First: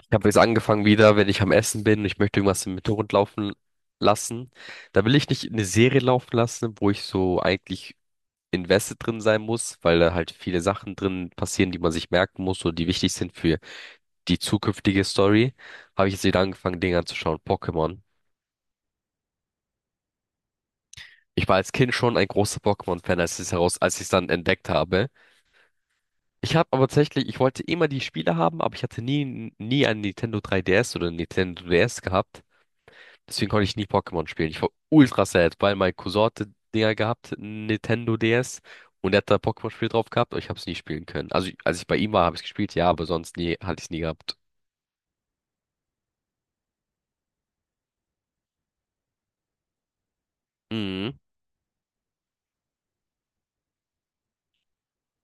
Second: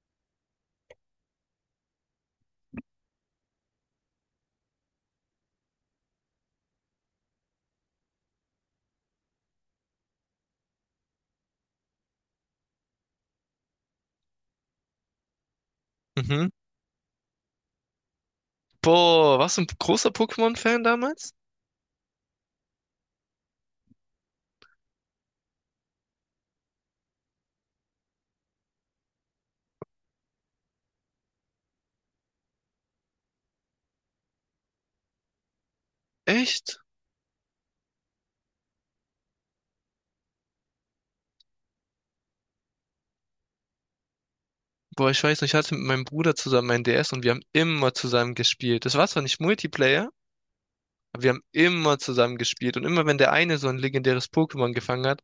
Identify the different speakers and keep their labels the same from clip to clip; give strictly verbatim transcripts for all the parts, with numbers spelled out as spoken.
Speaker 1: Ich habe jetzt angefangen wieder, wenn ich am Essen bin, ich möchte irgendwas im Hintergrund laufen lassen. Da will ich nicht eine Serie laufen lassen, wo ich so eigentlich invested drin sein muss, weil da halt viele Sachen drin passieren, die man sich merken muss oder die wichtig sind für die zukünftige Story. Habe ich jetzt wieder
Speaker 2: Mhm.
Speaker 1: angefangen, Dinge anzuschauen. Pokémon.
Speaker 2: Boah, warst du ein großer Pokémon-Fan damals?
Speaker 1: Ich war als Kind schon ein großer Pokémon-Fan, als ich es heraus, als ich es dann entdeckt habe. Ich habe aber tatsächlich, ich wollte immer die Spiele haben, aber ich hatte nie, nie ein Nintendo drei D S oder ein Nintendo D S gehabt. Deswegen konnte ich nie Pokémon spielen. Ich war ultra sad, weil mein Cousin hatte
Speaker 2: Echt?
Speaker 1: Dinger gehabt, Nintendo D S, und er hat da Pokémon-Spiel drauf gehabt, aber ich habe es nie spielen können. Also, als ich bei ihm war, habe ich gespielt, ja, aber sonst nie, hatte ich es nie gehabt.
Speaker 2: Boah, ich weiß nicht, ich hatte mit meinem Bruder zusammen ein D S und wir haben immer zusammen gespielt. Das war zwar nicht Multiplayer,
Speaker 1: Mhm.
Speaker 2: aber Wir haben immer zusammen gespielt, und immer wenn der eine so ein legendäres Pokémon gefangen hat,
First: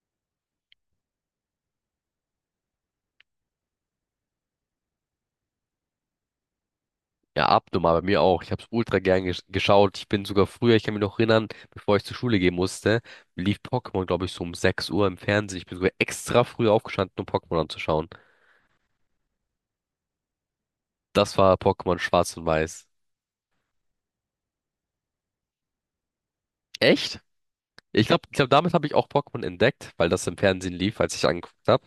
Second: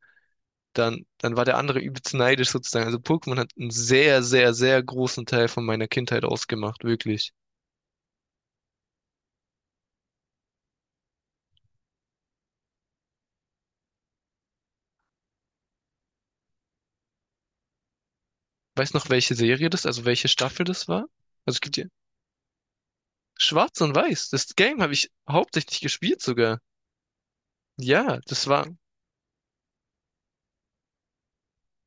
Speaker 2: dann, dann war der andere übelst neidisch sozusagen. Also Pokémon hat einen sehr, sehr, sehr großen Teil von meiner Kindheit ausgemacht, wirklich.
Speaker 1: Ja, abnormal, bei mir auch. Ich habe es ultra gern gesch geschaut. Ich bin sogar früher, ich kann mich noch erinnern, bevor ich zur Schule gehen musste, lief Pokémon, glaube ich, so um sechs Uhr im Fernsehen. Ich bin sogar extra früh aufgestanden, um Pokémon anzuschauen.
Speaker 2: Weiß noch, welche Serie das, also welche Staffel das war?
Speaker 1: Das war
Speaker 2: Also es gibt hier
Speaker 1: Pokémon Schwarz und Weiß.
Speaker 2: Schwarz und Weiß. Das Game habe ich hauptsächlich gespielt sogar.
Speaker 1: Echt? Ich
Speaker 2: Ja,
Speaker 1: glaube, ich
Speaker 2: das
Speaker 1: glaub,
Speaker 2: war.
Speaker 1: damit habe ich auch Pokémon entdeckt, weil das im Fernsehen lief, als ich angeguckt habe.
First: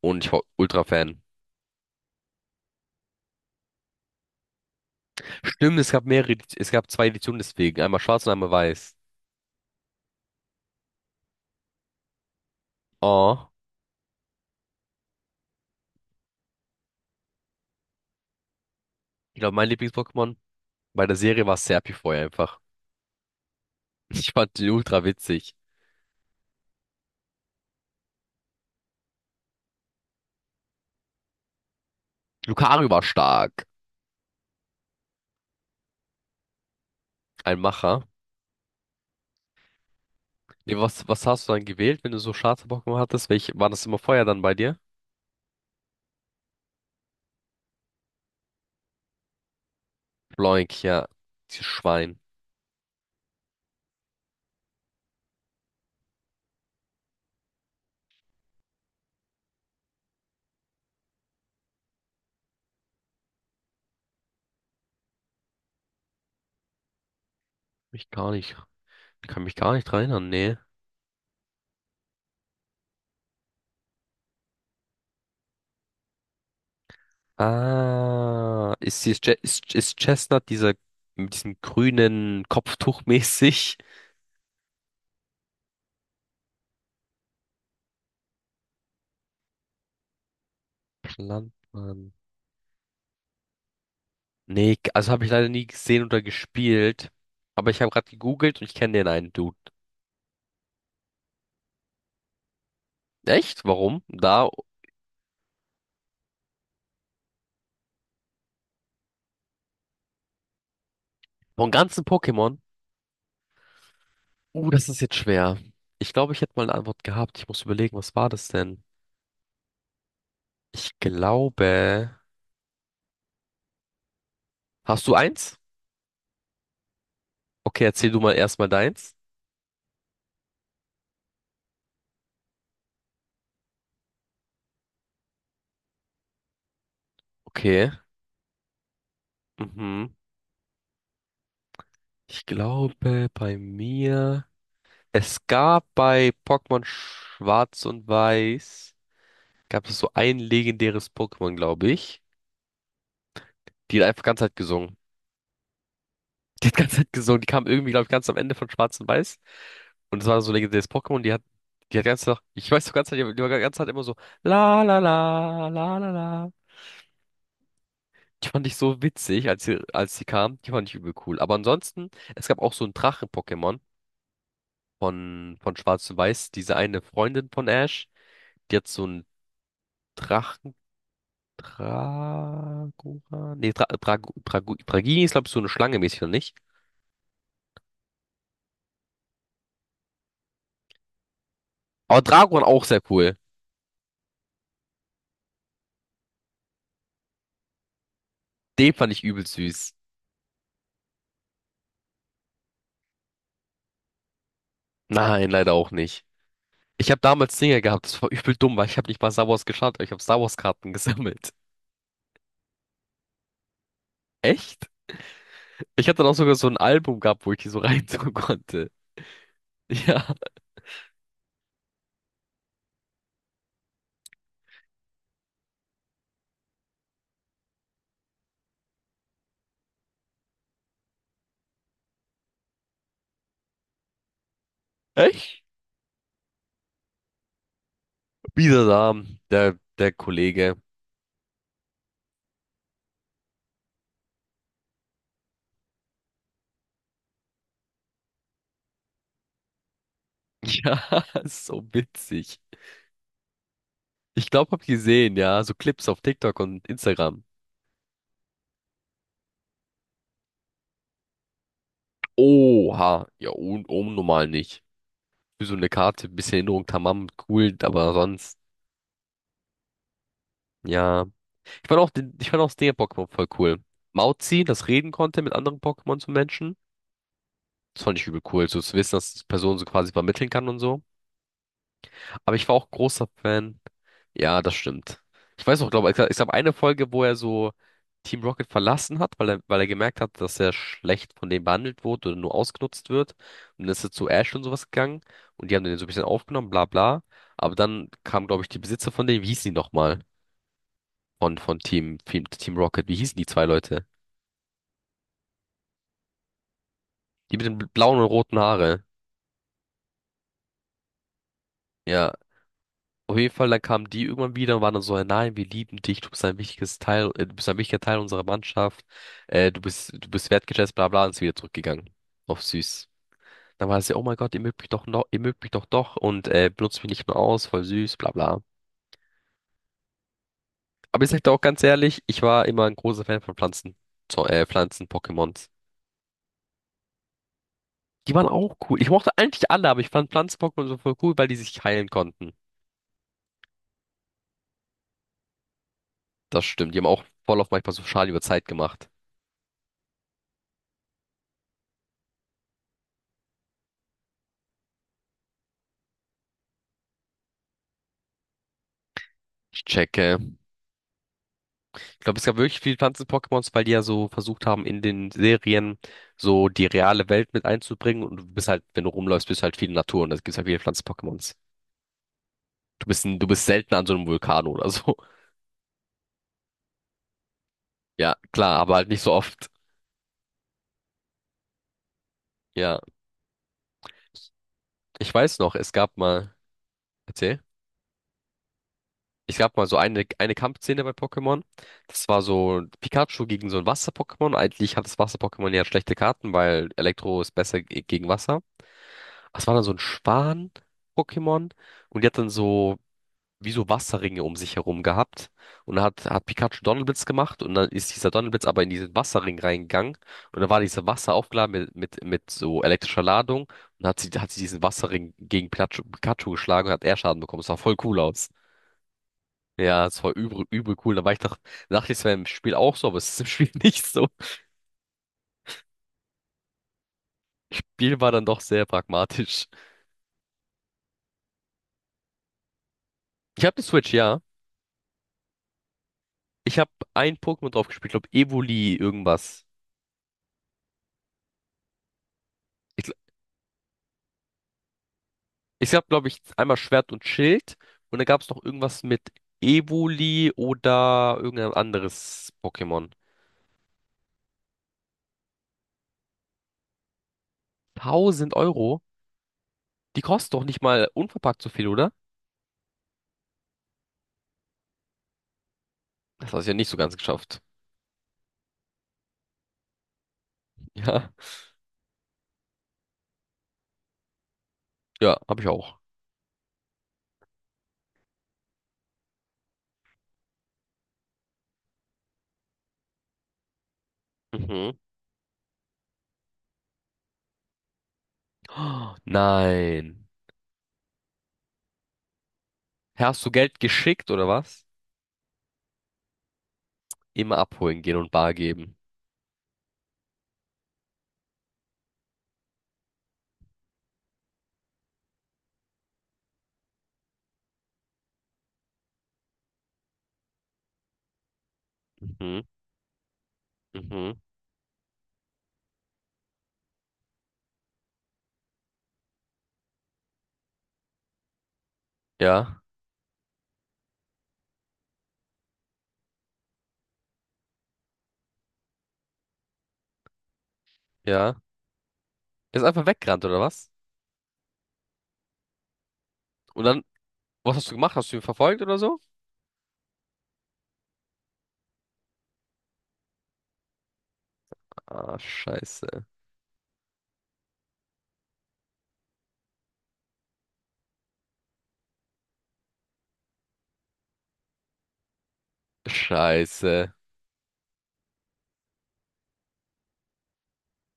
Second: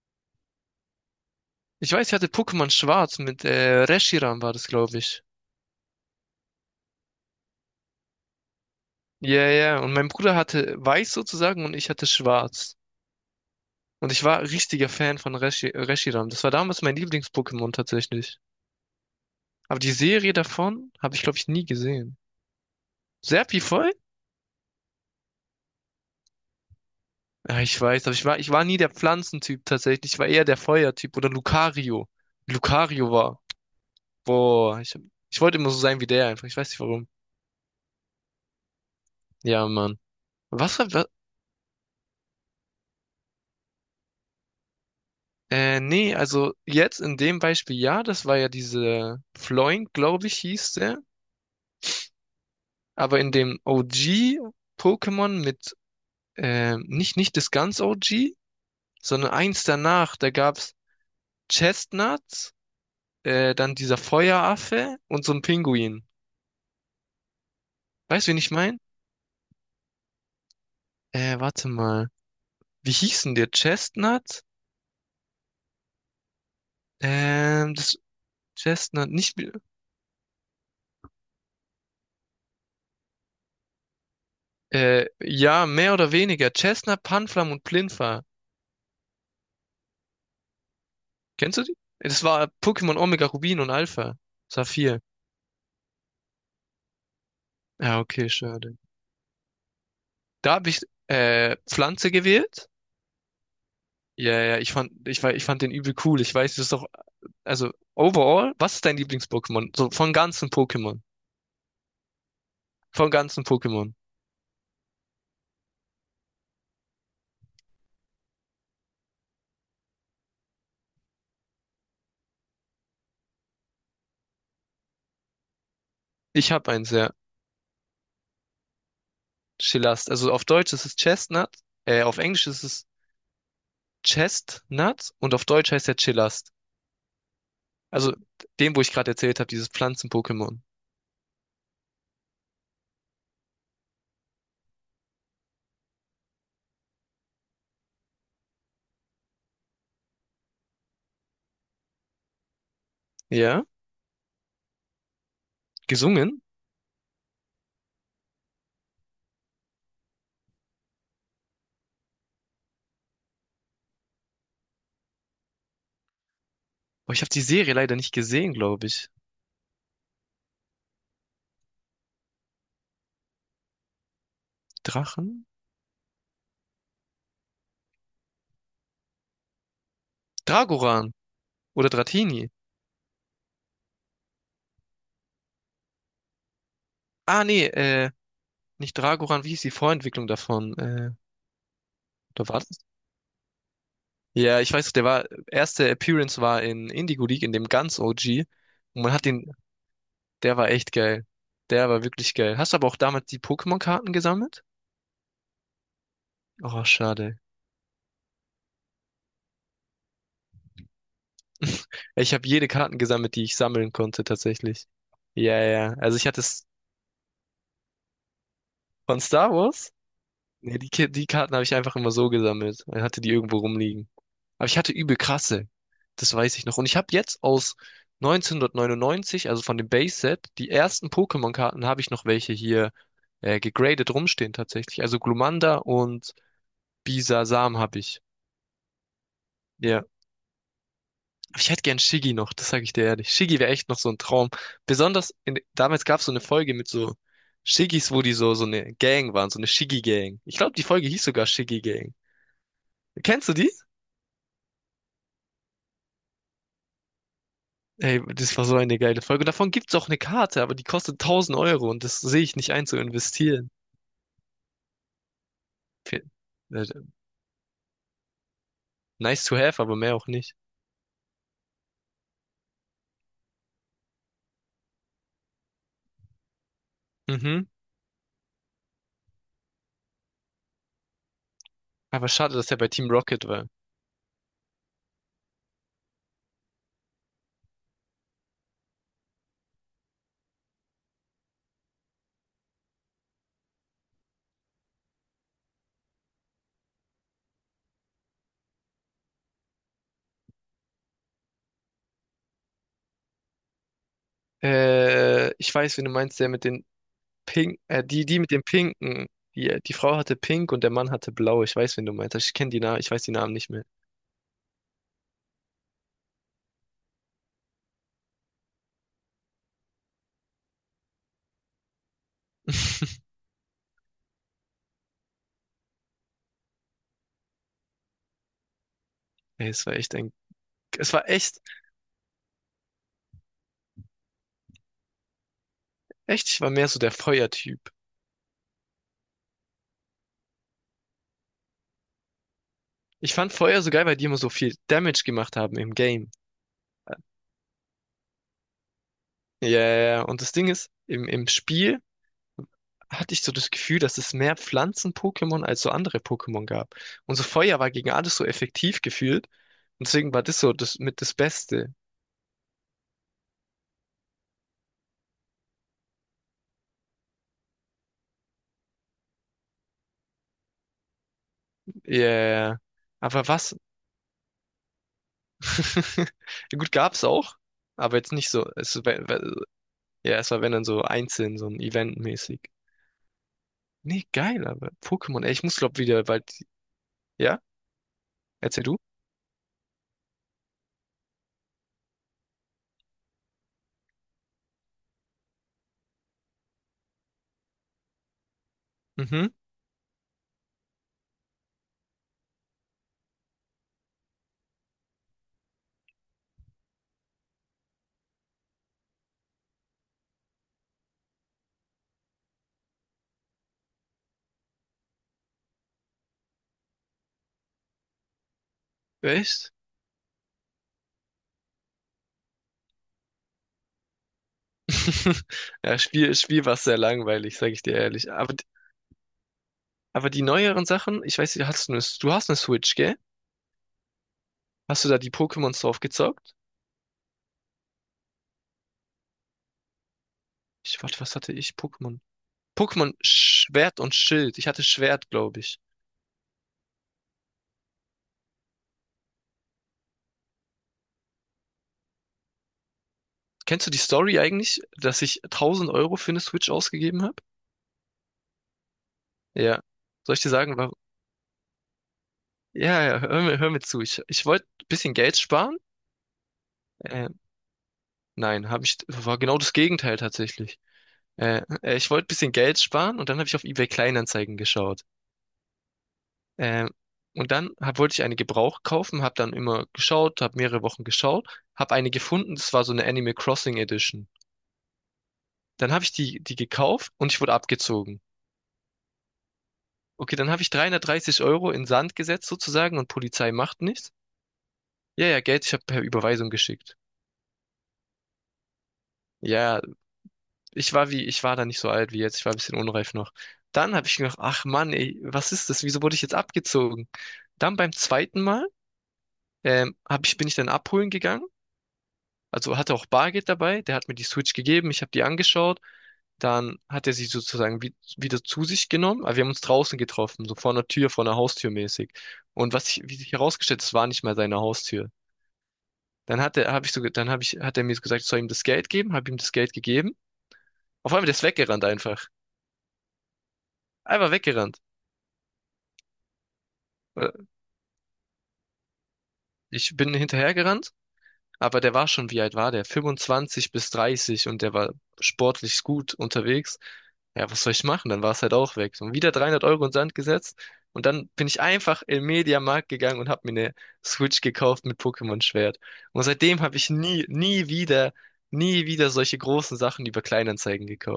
Speaker 1: Und ich war Ultra-Fan.
Speaker 2: Ich weiß, ich hatte Pokémon Schwarz mit äh, Reshiram war das, glaube ich.
Speaker 1: Stimmt, es gab mehrere, Edi- es gab zwei Editionen deswegen. Einmal schwarz und einmal weiß.
Speaker 2: Ja, ja. Und mein Bruder hatte Weiß sozusagen und ich hatte Schwarz.
Speaker 1: Oh,
Speaker 2: Und ich war richtiger Fan von Reshi Reshiram. Das war damals mein Lieblings-Pokémon tatsächlich.
Speaker 1: ich glaube, mein
Speaker 2: Aber die Serie
Speaker 1: Lieblings-Pokémon
Speaker 2: davon
Speaker 1: bei
Speaker 2: habe
Speaker 1: der
Speaker 2: ich, glaube
Speaker 1: Serie
Speaker 2: ich,
Speaker 1: war
Speaker 2: nie
Speaker 1: Serpifeu
Speaker 2: gesehen.
Speaker 1: einfach.
Speaker 2: Serpifeu?
Speaker 1: Ich fand den ultra witzig.
Speaker 2: Ja, ich weiß, aber ich war, ich war nie der Pflanzentyp tatsächlich. Ich war eher der Feuertyp oder Lucario.
Speaker 1: Lucario war
Speaker 2: Lucario war.
Speaker 1: stark.
Speaker 2: Boah, ich, ich wollte immer so sein wie der einfach. Ich weiß nicht warum.
Speaker 1: Ein Macher.
Speaker 2: Ja, Mann.
Speaker 1: Nee,
Speaker 2: Was war,
Speaker 1: was,
Speaker 2: wa-
Speaker 1: was hast du dann gewählt, wenn du so schwarze Pokémon hattest? Welche, war das immer Feuer dann bei dir?
Speaker 2: äh, nee, also jetzt in dem Beispiel, ja, das war ja diese Floink, glaube ich, hieß
Speaker 1: Floink,
Speaker 2: der.
Speaker 1: ja. Dieses Schwein.
Speaker 2: Aber in dem O G-Pokémon mit, äh, nicht, nicht das ganz O G, sondern eins danach, da gab's Chestnuts, äh, dann dieser Feueraffe und so ein Pinguin.
Speaker 1: Mich
Speaker 2: Weißt
Speaker 1: gar
Speaker 2: du, wen ich
Speaker 1: nicht,
Speaker 2: mein?
Speaker 1: ich kann mich gar nicht dran erinnern, nee.
Speaker 2: Äh, warte mal. Wie hießen der? Chestnut? Ähm, das
Speaker 1: Ah, ist,
Speaker 2: Chestnut,
Speaker 1: ist,
Speaker 2: nicht,
Speaker 1: ist, ist Chestnut dieser mit diesem grünen Kopftuch mäßig?
Speaker 2: äh, ja, mehr oder weniger. Chestnut, Panflam und Plinfa. Kennst du die?
Speaker 1: Landmann.
Speaker 2: Das war Pokémon Omega Rubin und Alpha.
Speaker 1: Nee,
Speaker 2: Saphir.
Speaker 1: also habe ich leider nie gesehen oder gespielt. Aber ich habe
Speaker 2: Ja,
Speaker 1: gerade
Speaker 2: okay,
Speaker 1: gegoogelt und ich
Speaker 2: schade.
Speaker 1: kenne den einen Dude.
Speaker 2: Da habe ich, äh, Pflanze gewählt.
Speaker 1: Echt? Warum?
Speaker 2: Ja,
Speaker 1: Da,
Speaker 2: ja, ich fand, ich, war- ich fand den übel cool. Ich weiß, das ist doch. Also overall, was ist dein Lieblings-Pokémon? So von ganzen Pokémon.
Speaker 1: von ganzen Pokémon?
Speaker 2: Von ganzen Pokémon.
Speaker 1: Uh, das ist jetzt schwer. Ich glaube, ich hätte mal eine Antwort gehabt. Ich muss überlegen, was war das denn? Ich glaube. Hast du eins?
Speaker 2: Ich habe eins, ja.
Speaker 1: Okay, erzähl du mal erstmal deins.
Speaker 2: Chillast. Also auf Deutsch ist es Chestnut, äh, auf Englisch ist es Chestnut, und auf Deutsch heißt er Chillast.
Speaker 1: Okay.
Speaker 2: Also dem, wo ich gerade erzählt habe, dieses
Speaker 1: Mhm.
Speaker 2: Pflanzen-Pokémon.
Speaker 1: Ich glaube, bei mir. Es gab bei Pokémon Schwarz und Weiß. Gab es so ein legendäres Pokémon, glaube ich.
Speaker 2: Ja,
Speaker 1: Die hat einfach ganze Zeit gesungen.
Speaker 2: gesungen.
Speaker 1: Die hat ganze Zeit gesungen. Die kam irgendwie, glaube ich, ganz am Ende von Schwarz und Weiß. Und es war so ein legendäres Pokémon. Die hat, die hat ganze Zeit, ich weiß so ganze Zeit, die war ganze Zeit immer so, la la la, la la la.
Speaker 2: Aber ich habe die Serie leider nicht
Speaker 1: Die
Speaker 2: gesehen,
Speaker 1: fand ich
Speaker 2: glaube
Speaker 1: so
Speaker 2: ich.
Speaker 1: witzig, als sie, als sie kam. Die fand ich übel cool. Aber ansonsten, es gab auch so ein Drachen-Pokémon
Speaker 2: Drachen?
Speaker 1: von, von Schwarz und Weiß. Diese eine Freundin von Ash, die hat so einen Drachen,
Speaker 2: Dragoran oder Dratini.
Speaker 1: Dragora, nee, Dra Drag Drag Dragini ist, glaube ich, so eine Schlange mäßig, oder nicht?
Speaker 2: Ah, nee, äh, nicht Dragoran, wie hieß die Vorentwicklung davon? Äh,
Speaker 1: Aber
Speaker 2: oder war
Speaker 1: Dragoran
Speaker 2: das?
Speaker 1: auch sehr cool.
Speaker 2: Ja, ich weiß, der war, erste Appearance war in Indigo League, in dem ganz O G.
Speaker 1: Den
Speaker 2: Und
Speaker 1: fand
Speaker 2: man
Speaker 1: ich
Speaker 2: hat
Speaker 1: übel
Speaker 2: den,
Speaker 1: süß.
Speaker 2: der war echt geil. Der war wirklich geil. Hast du aber auch damals die Pokémon-Karten gesammelt?
Speaker 1: Nein, leider auch nicht.
Speaker 2: Oh,
Speaker 1: Ich habe
Speaker 2: schade.
Speaker 1: damals Dinger gehabt, das war übel dumm, weil ich habe nicht mal Star Wars geschaut, aber ich habe Star Wars Karten gesammelt.
Speaker 2: Ich habe jede Karten gesammelt, die ich sammeln konnte, tatsächlich.
Speaker 1: Echt?
Speaker 2: Ja, ja, ja.
Speaker 1: Ich hatte
Speaker 2: Also
Speaker 1: dann
Speaker 2: ich
Speaker 1: auch
Speaker 2: hatte
Speaker 1: sogar
Speaker 2: es
Speaker 1: so ein Album gehabt, wo ich die so reintun konnte.
Speaker 2: von Star Wars.
Speaker 1: Ja,
Speaker 2: Nee, die, Ki- die Karten habe ich einfach immer so gesammelt. Ich hatte die irgendwo rumliegen. Aber ich hatte übel krasse. Das weiß ich noch. Und ich habe jetzt aus neunzehnhundertneunundneunzig, also von dem Base-Set, die ersten Pokémon-Karten habe ich noch welche hier äh, gegradet rumstehen tatsächlich. Also
Speaker 1: echt?
Speaker 2: Glumanda und Bisasam habe ich.
Speaker 1: Wieder da, der,
Speaker 2: Ja.
Speaker 1: der Kollege.
Speaker 2: Aber Ich hätte gern Shiggy noch, das sage ich dir ehrlich. Shiggy wäre echt noch so ein Traum. Besonders in, damals gab es so eine Folge mit so Shiggys, wo die so, so eine Gang waren, so eine Shiggy-Gang. Ich glaube, die Folge
Speaker 1: Ja,
Speaker 2: hieß sogar
Speaker 1: so
Speaker 2: Shiggy-Gang.
Speaker 1: witzig.
Speaker 2: Kennst du die?
Speaker 1: Ich glaube, hab gesehen, ja, so Clips auf TikTok und Instagram.
Speaker 2: Ey, das war so eine geile Folge. Davon gibt's auch eine Karte, aber die kostet tausend Euro und das sehe ich nicht ein zu
Speaker 1: Oha, ja,
Speaker 2: investieren.
Speaker 1: un unnormal nicht. Für so eine
Speaker 2: Fe-
Speaker 1: Karte, bisschen
Speaker 2: äh,
Speaker 1: Erinnerung, tamam, cool, aber sonst,
Speaker 2: Nice to have, aber mehr auch nicht.
Speaker 1: ja. Ich fand auch den, ich fand auch das den Pokémon voll cool. Mauzi, das reden konnte mit anderen Pokémon zu Menschen.
Speaker 2: Mhm.
Speaker 1: Das fand ich übel cool, so zu wissen, dass die Person so quasi vermitteln kann und so.
Speaker 2: Aber
Speaker 1: Aber
Speaker 2: schade,
Speaker 1: ich
Speaker 2: dass
Speaker 1: war
Speaker 2: er bei
Speaker 1: auch
Speaker 2: Team
Speaker 1: großer
Speaker 2: Rocket war.
Speaker 1: Fan. Ja, das stimmt. Ich weiß auch, glaube ich, ich glaube eine Folge, wo er so Team Rocket verlassen hat, weil er, weil er gemerkt hat, dass er schlecht von denen behandelt wurde oder nur ausgenutzt wird. Und dann ist er zu Ash und sowas gegangen und die haben den so ein bisschen aufgenommen, bla bla. Aber dann kam, glaube ich, die Besitzer von denen, wie hießen die nochmal? Von, von Team, Team Rocket, wie hießen die zwei Leute?
Speaker 2: Äh, ich weiß, wen du meinst, der mit den
Speaker 1: Die mit den
Speaker 2: Pink, äh,
Speaker 1: blauen und
Speaker 2: die, die mit
Speaker 1: roten
Speaker 2: dem
Speaker 1: Haare.
Speaker 2: Pinken. Die, die Frau hatte Pink und der Mann hatte Blau. Ich weiß, wen du
Speaker 1: Ja,
Speaker 2: meinst. Ich kenne die Namen, ich weiß die
Speaker 1: auf jeden
Speaker 2: Namen
Speaker 1: Fall,
Speaker 2: nicht
Speaker 1: dann
Speaker 2: mehr.
Speaker 1: kamen die irgendwann wieder und waren dann so, "Hey, nein, wir lieben dich, du bist ein wichtiges Teil, äh, du bist ein wichtiger Teil unserer Mannschaft, äh, du bist, du bist wertgeschätzt, bla bla, und ist wieder zurückgegangen. Auf süß. Dann war es ja, oh mein Gott, ihr mögt mich doch noch, ihr mögt mich doch doch und äh, benutzt mich nicht nur aus, voll süß, bla bla.
Speaker 2: Ey, es war echt ein, es
Speaker 1: Aber
Speaker 2: war
Speaker 1: ich sag dir auch
Speaker 2: echt,
Speaker 1: ganz ehrlich, ich war immer ein großer Fan von Pflanzen, so, äh, Pflanzen-Pokémons.
Speaker 2: echt, ich war mehr so der Feuertyp.
Speaker 1: Die waren auch cool. Ich mochte eigentlich alle, aber ich fand Pflanzen-Pokémon so voll cool, weil die sich heilen konnten.
Speaker 2: Ich fand Feuer so geil, weil die immer so viel Damage gemacht haben im Game.
Speaker 1: Das stimmt. Die haben auch voll auf manchmal so Schaden über Zeit gemacht.
Speaker 2: Ja, ja, ja. Und das Ding ist, im, im Spiel hatte ich so das Gefühl, dass es mehr Pflanzen-Pokémon als so andere Pokémon gab. Und so Feuer war gegen alles so effektiv gefühlt.
Speaker 1: Ich
Speaker 2: Und deswegen
Speaker 1: checke.
Speaker 2: war das so das mit das Beste.
Speaker 1: Ich glaube, es gab wirklich viele Pflanzen-Pokémons, weil die ja so versucht haben, in den Serien so die reale Welt mit einzubringen. Und du bist halt, wenn du rumläufst, bist du halt viel in der Natur und das gibt's halt viele Pflanzen-Pokémons.
Speaker 2: Ja, ja, ja.
Speaker 1: Du bist, n- du
Speaker 2: Aber
Speaker 1: bist
Speaker 2: was?
Speaker 1: selten an so einem Vulkan oder so.
Speaker 2: Ja, gut, gab's auch, aber jetzt
Speaker 1: Ja,
Speaker 2: nicht so.
Speaker 1: klar, aber
Speaker 2: Es,
Speaker 1: halt nicht
Speaker 2: wär-
Speaker 1: so
Speaker 2: wär-
Speaker 1: oft.
Speaker 2: ja, es war wenn dann so einzeln, so ein Event-mäßig.
Speaker 1: Ja.
Speaker 2: Nee, geil, aber
Speaker 1: Ich
Speaker 2: Pokémon, ey,
Speaker 1: weiß
Speaker 2: ich
Speaker 1: noch,
Speaker 2: muss
Speaker 1: es
Speaker 2: glaub
Speaker 1: gab
Speaker 2: wieder, weil,
Speaker 1: mal, erzähl,
Speaker 2: ja, erzähl du.
Speaker 1: es gab mal so eine, eine Kampfszene bei Pokémon. Das war so Pikachu gegen so ein Wasser-Pokémon. Eigentlich hat das Wasser-Pokémon ja schlechte Karten, weil Elektro ist besser ge- gegen Wasser.
Speaker 2: Mhm,
Speaker 1: Das war dann so ein Schwan-Pokémon und die hat dann so wie so Wasserringe um sich herum gehabt. Und da hat, hat Pikachu Donnerblitz gemacht und dann ist dieser Donnerblitz aber in diesen Wasserring reingegangen und dann war dieses Wasser aufgeladen mit, mit, mit so elektrischer Ladung und hat sie, hat sie diesen Wasserring gegen Pikachu, Pikachu geschlagen und hat er Schaden bekommen. Das sah voll cool aus.
Speaker 2: echt?
Speaker 1: Ja, es war übel, übel cool. Da war ich dacht- dachte, es wäre im Spiel auch so, aber es ist im Spiel nicht so.
Speaker 2: Ja, Spiel, Spiel war sehr langweilig, sag
Speaker 1: Das
Speaker 2: ich dir
Speaker 1: Spiel war
Speaker 2: ehrlich.
Speaker 1: dann
Speaker 2: Aber
Speaker 1: doch sehr pragmatisch.
Speaker 2: Aber die neueren Sachen, ich weiß nicht, hast du eine, du hast eine Switch, gell?
Speaker 1: Ich habe die Switch, ja.
Speaker 2: Hast du da die Pokémons drauf gezockt?
Speaker 1: Ich habe ein Pokémon drauf gespielt, glaube Evoli irgendwas.
Speaker 2: Ich, warte, was hatte ich? Pokémon.
Speaker 1: Ich,
Speaker 2: Pokémon
Speaker 1: gl-
Speaker 2: Schwert und Schild. Ich hatte Schwert, glaube ich.
Speaker 1: ich habe, glaube ich, einmal Schwert und Schild und dann gab es noch irgendwas mit Evoli oder irgendein anderes Pokémon.
Speaker 2: Kennst du die Story eigentlich, dass ich tausend Euro für eine Switch ausgegeben habe?
Speaker 1: Tausend Euro?
Speaker 2: Ja.
Speaker 1: Die
Speaker 2: Soll ich dir
Speaker 1: kosten doch
Speaker 2: sagen,
Speaker 1: nicht
Speaker 2: warum?
Speaker 1: mal unverpackt so viel, oder?
Speaker 2: Ja, ja, hör mir, hör mir zu. Ich, ich wollte ein bisschen Geld sparen.
Speaker 1: Das hast du ja nicht so ganz
Speaker 2: Äh,
Speaker 1: geschafft.
Speaker 2: nein, habe ich, war genau das Gegenteil tatsächlich.
Speaker 1: Ja,
Speaker 2: Äh, äh, ich wollte ein bisschen Geld sparen und dann habe ich auf eBay Kleinanzeigen geschaut.
Speaker 1: ja, habe ich auch.
Speaker 2: Ähm, und dann hab, wollte ich eine Gebrauch kaufen, habe dann immer geschaut, habe mehrere Wochen geschaut, habe eine gefunden, das war so eine Animal Crossing Edition.
Speaker 1: Mhm.
Speaker 2: Dann habe ich die, die gekauft und ich wurde abgezogen.
Speaker 1: Oh, nein.
Speaker 2: Okay, dann habe ich dreihundertdreißig Euro in Sand gesetzt sozusagen und
Speaker 1: Hast du
Speaker 2: Polizei
Speaker 1: Geld
Speaker 2: macht nichts.
Speaker 1: geschickt oder was?
Speaker 2: Ja, ja, Geld, ich habe per Überweisung geschickt.
Speaker 1: Immer abholen gehen und bar geben.
Speaker 2: Ja, ich war wie, ich war da nicht so alt wie jetzt, ich war ein bisschen unreif noch. Dann habe ich gedacht, ach Mann, ey, was ist das? Wieso wurde ich jetzt abgezogen? Dann beim zweiten Mal ähm, hab ich, bin ich dann abholen gegangen.
Speaker 1: Mhm,
Speaker 2: Also hatte auch Bargeld dabei, der hat mir die
Speaker 1: mhm.
Speaker 2: Switch gegeben, ich habe die angeschaut. Dann hat er sie sozusagen wie, wieder zu sich genommen, aber wir haben uns draußen getroffen, so vor einer Tür, vor einer Haustür mäßig. Und
Speaker 1: Ja,
Speaker 2: was ich, wie sich herausgestellt, es war nicht mal seine Haustür. Dann hat er, habe ich so, ge- dann habe ich, hat er mir so gesagt, ich soll ihm das Geld geben, habe ihm das Geld gegeben. Auf einmal der ist
Speaker 1: ja.
Speaker 2: weggerannt einfach.
Speaker 1: Er ist einfach weggerannt oder was?
Speaker 2: Einfach weggerannt.
Speaker 1: Und dann?
Speaker 2: Äh,
Speaker 1: Was hast du gemacht? Hast du ihn verfolgt oder so?
Speaker 2: Ich bin hinterhergerannt. Aber der war schon, wie alt war der? fünfundzwanzig bis dreißig und der war
Speaker 1: Ah,
Speaker 2: sportlich gut
Speaker 1: scheiße.
Speaker 2: unterwegs. Ja, was soll ich machen? Dann war es halt auch weg. Und wieder dreihundert Euro in den Sand gesetzt. Und dann bin ich einfach im Mediamarkt gegangen und habe mir eine Switch gekauft mit Pokémon Schwert. Und seitdem habe ich
Speaker 1: Scheiße.
Speaker 2: nie, nie wieder, nie wieder solche großen Sachen über Kleinanzeigen gekauft.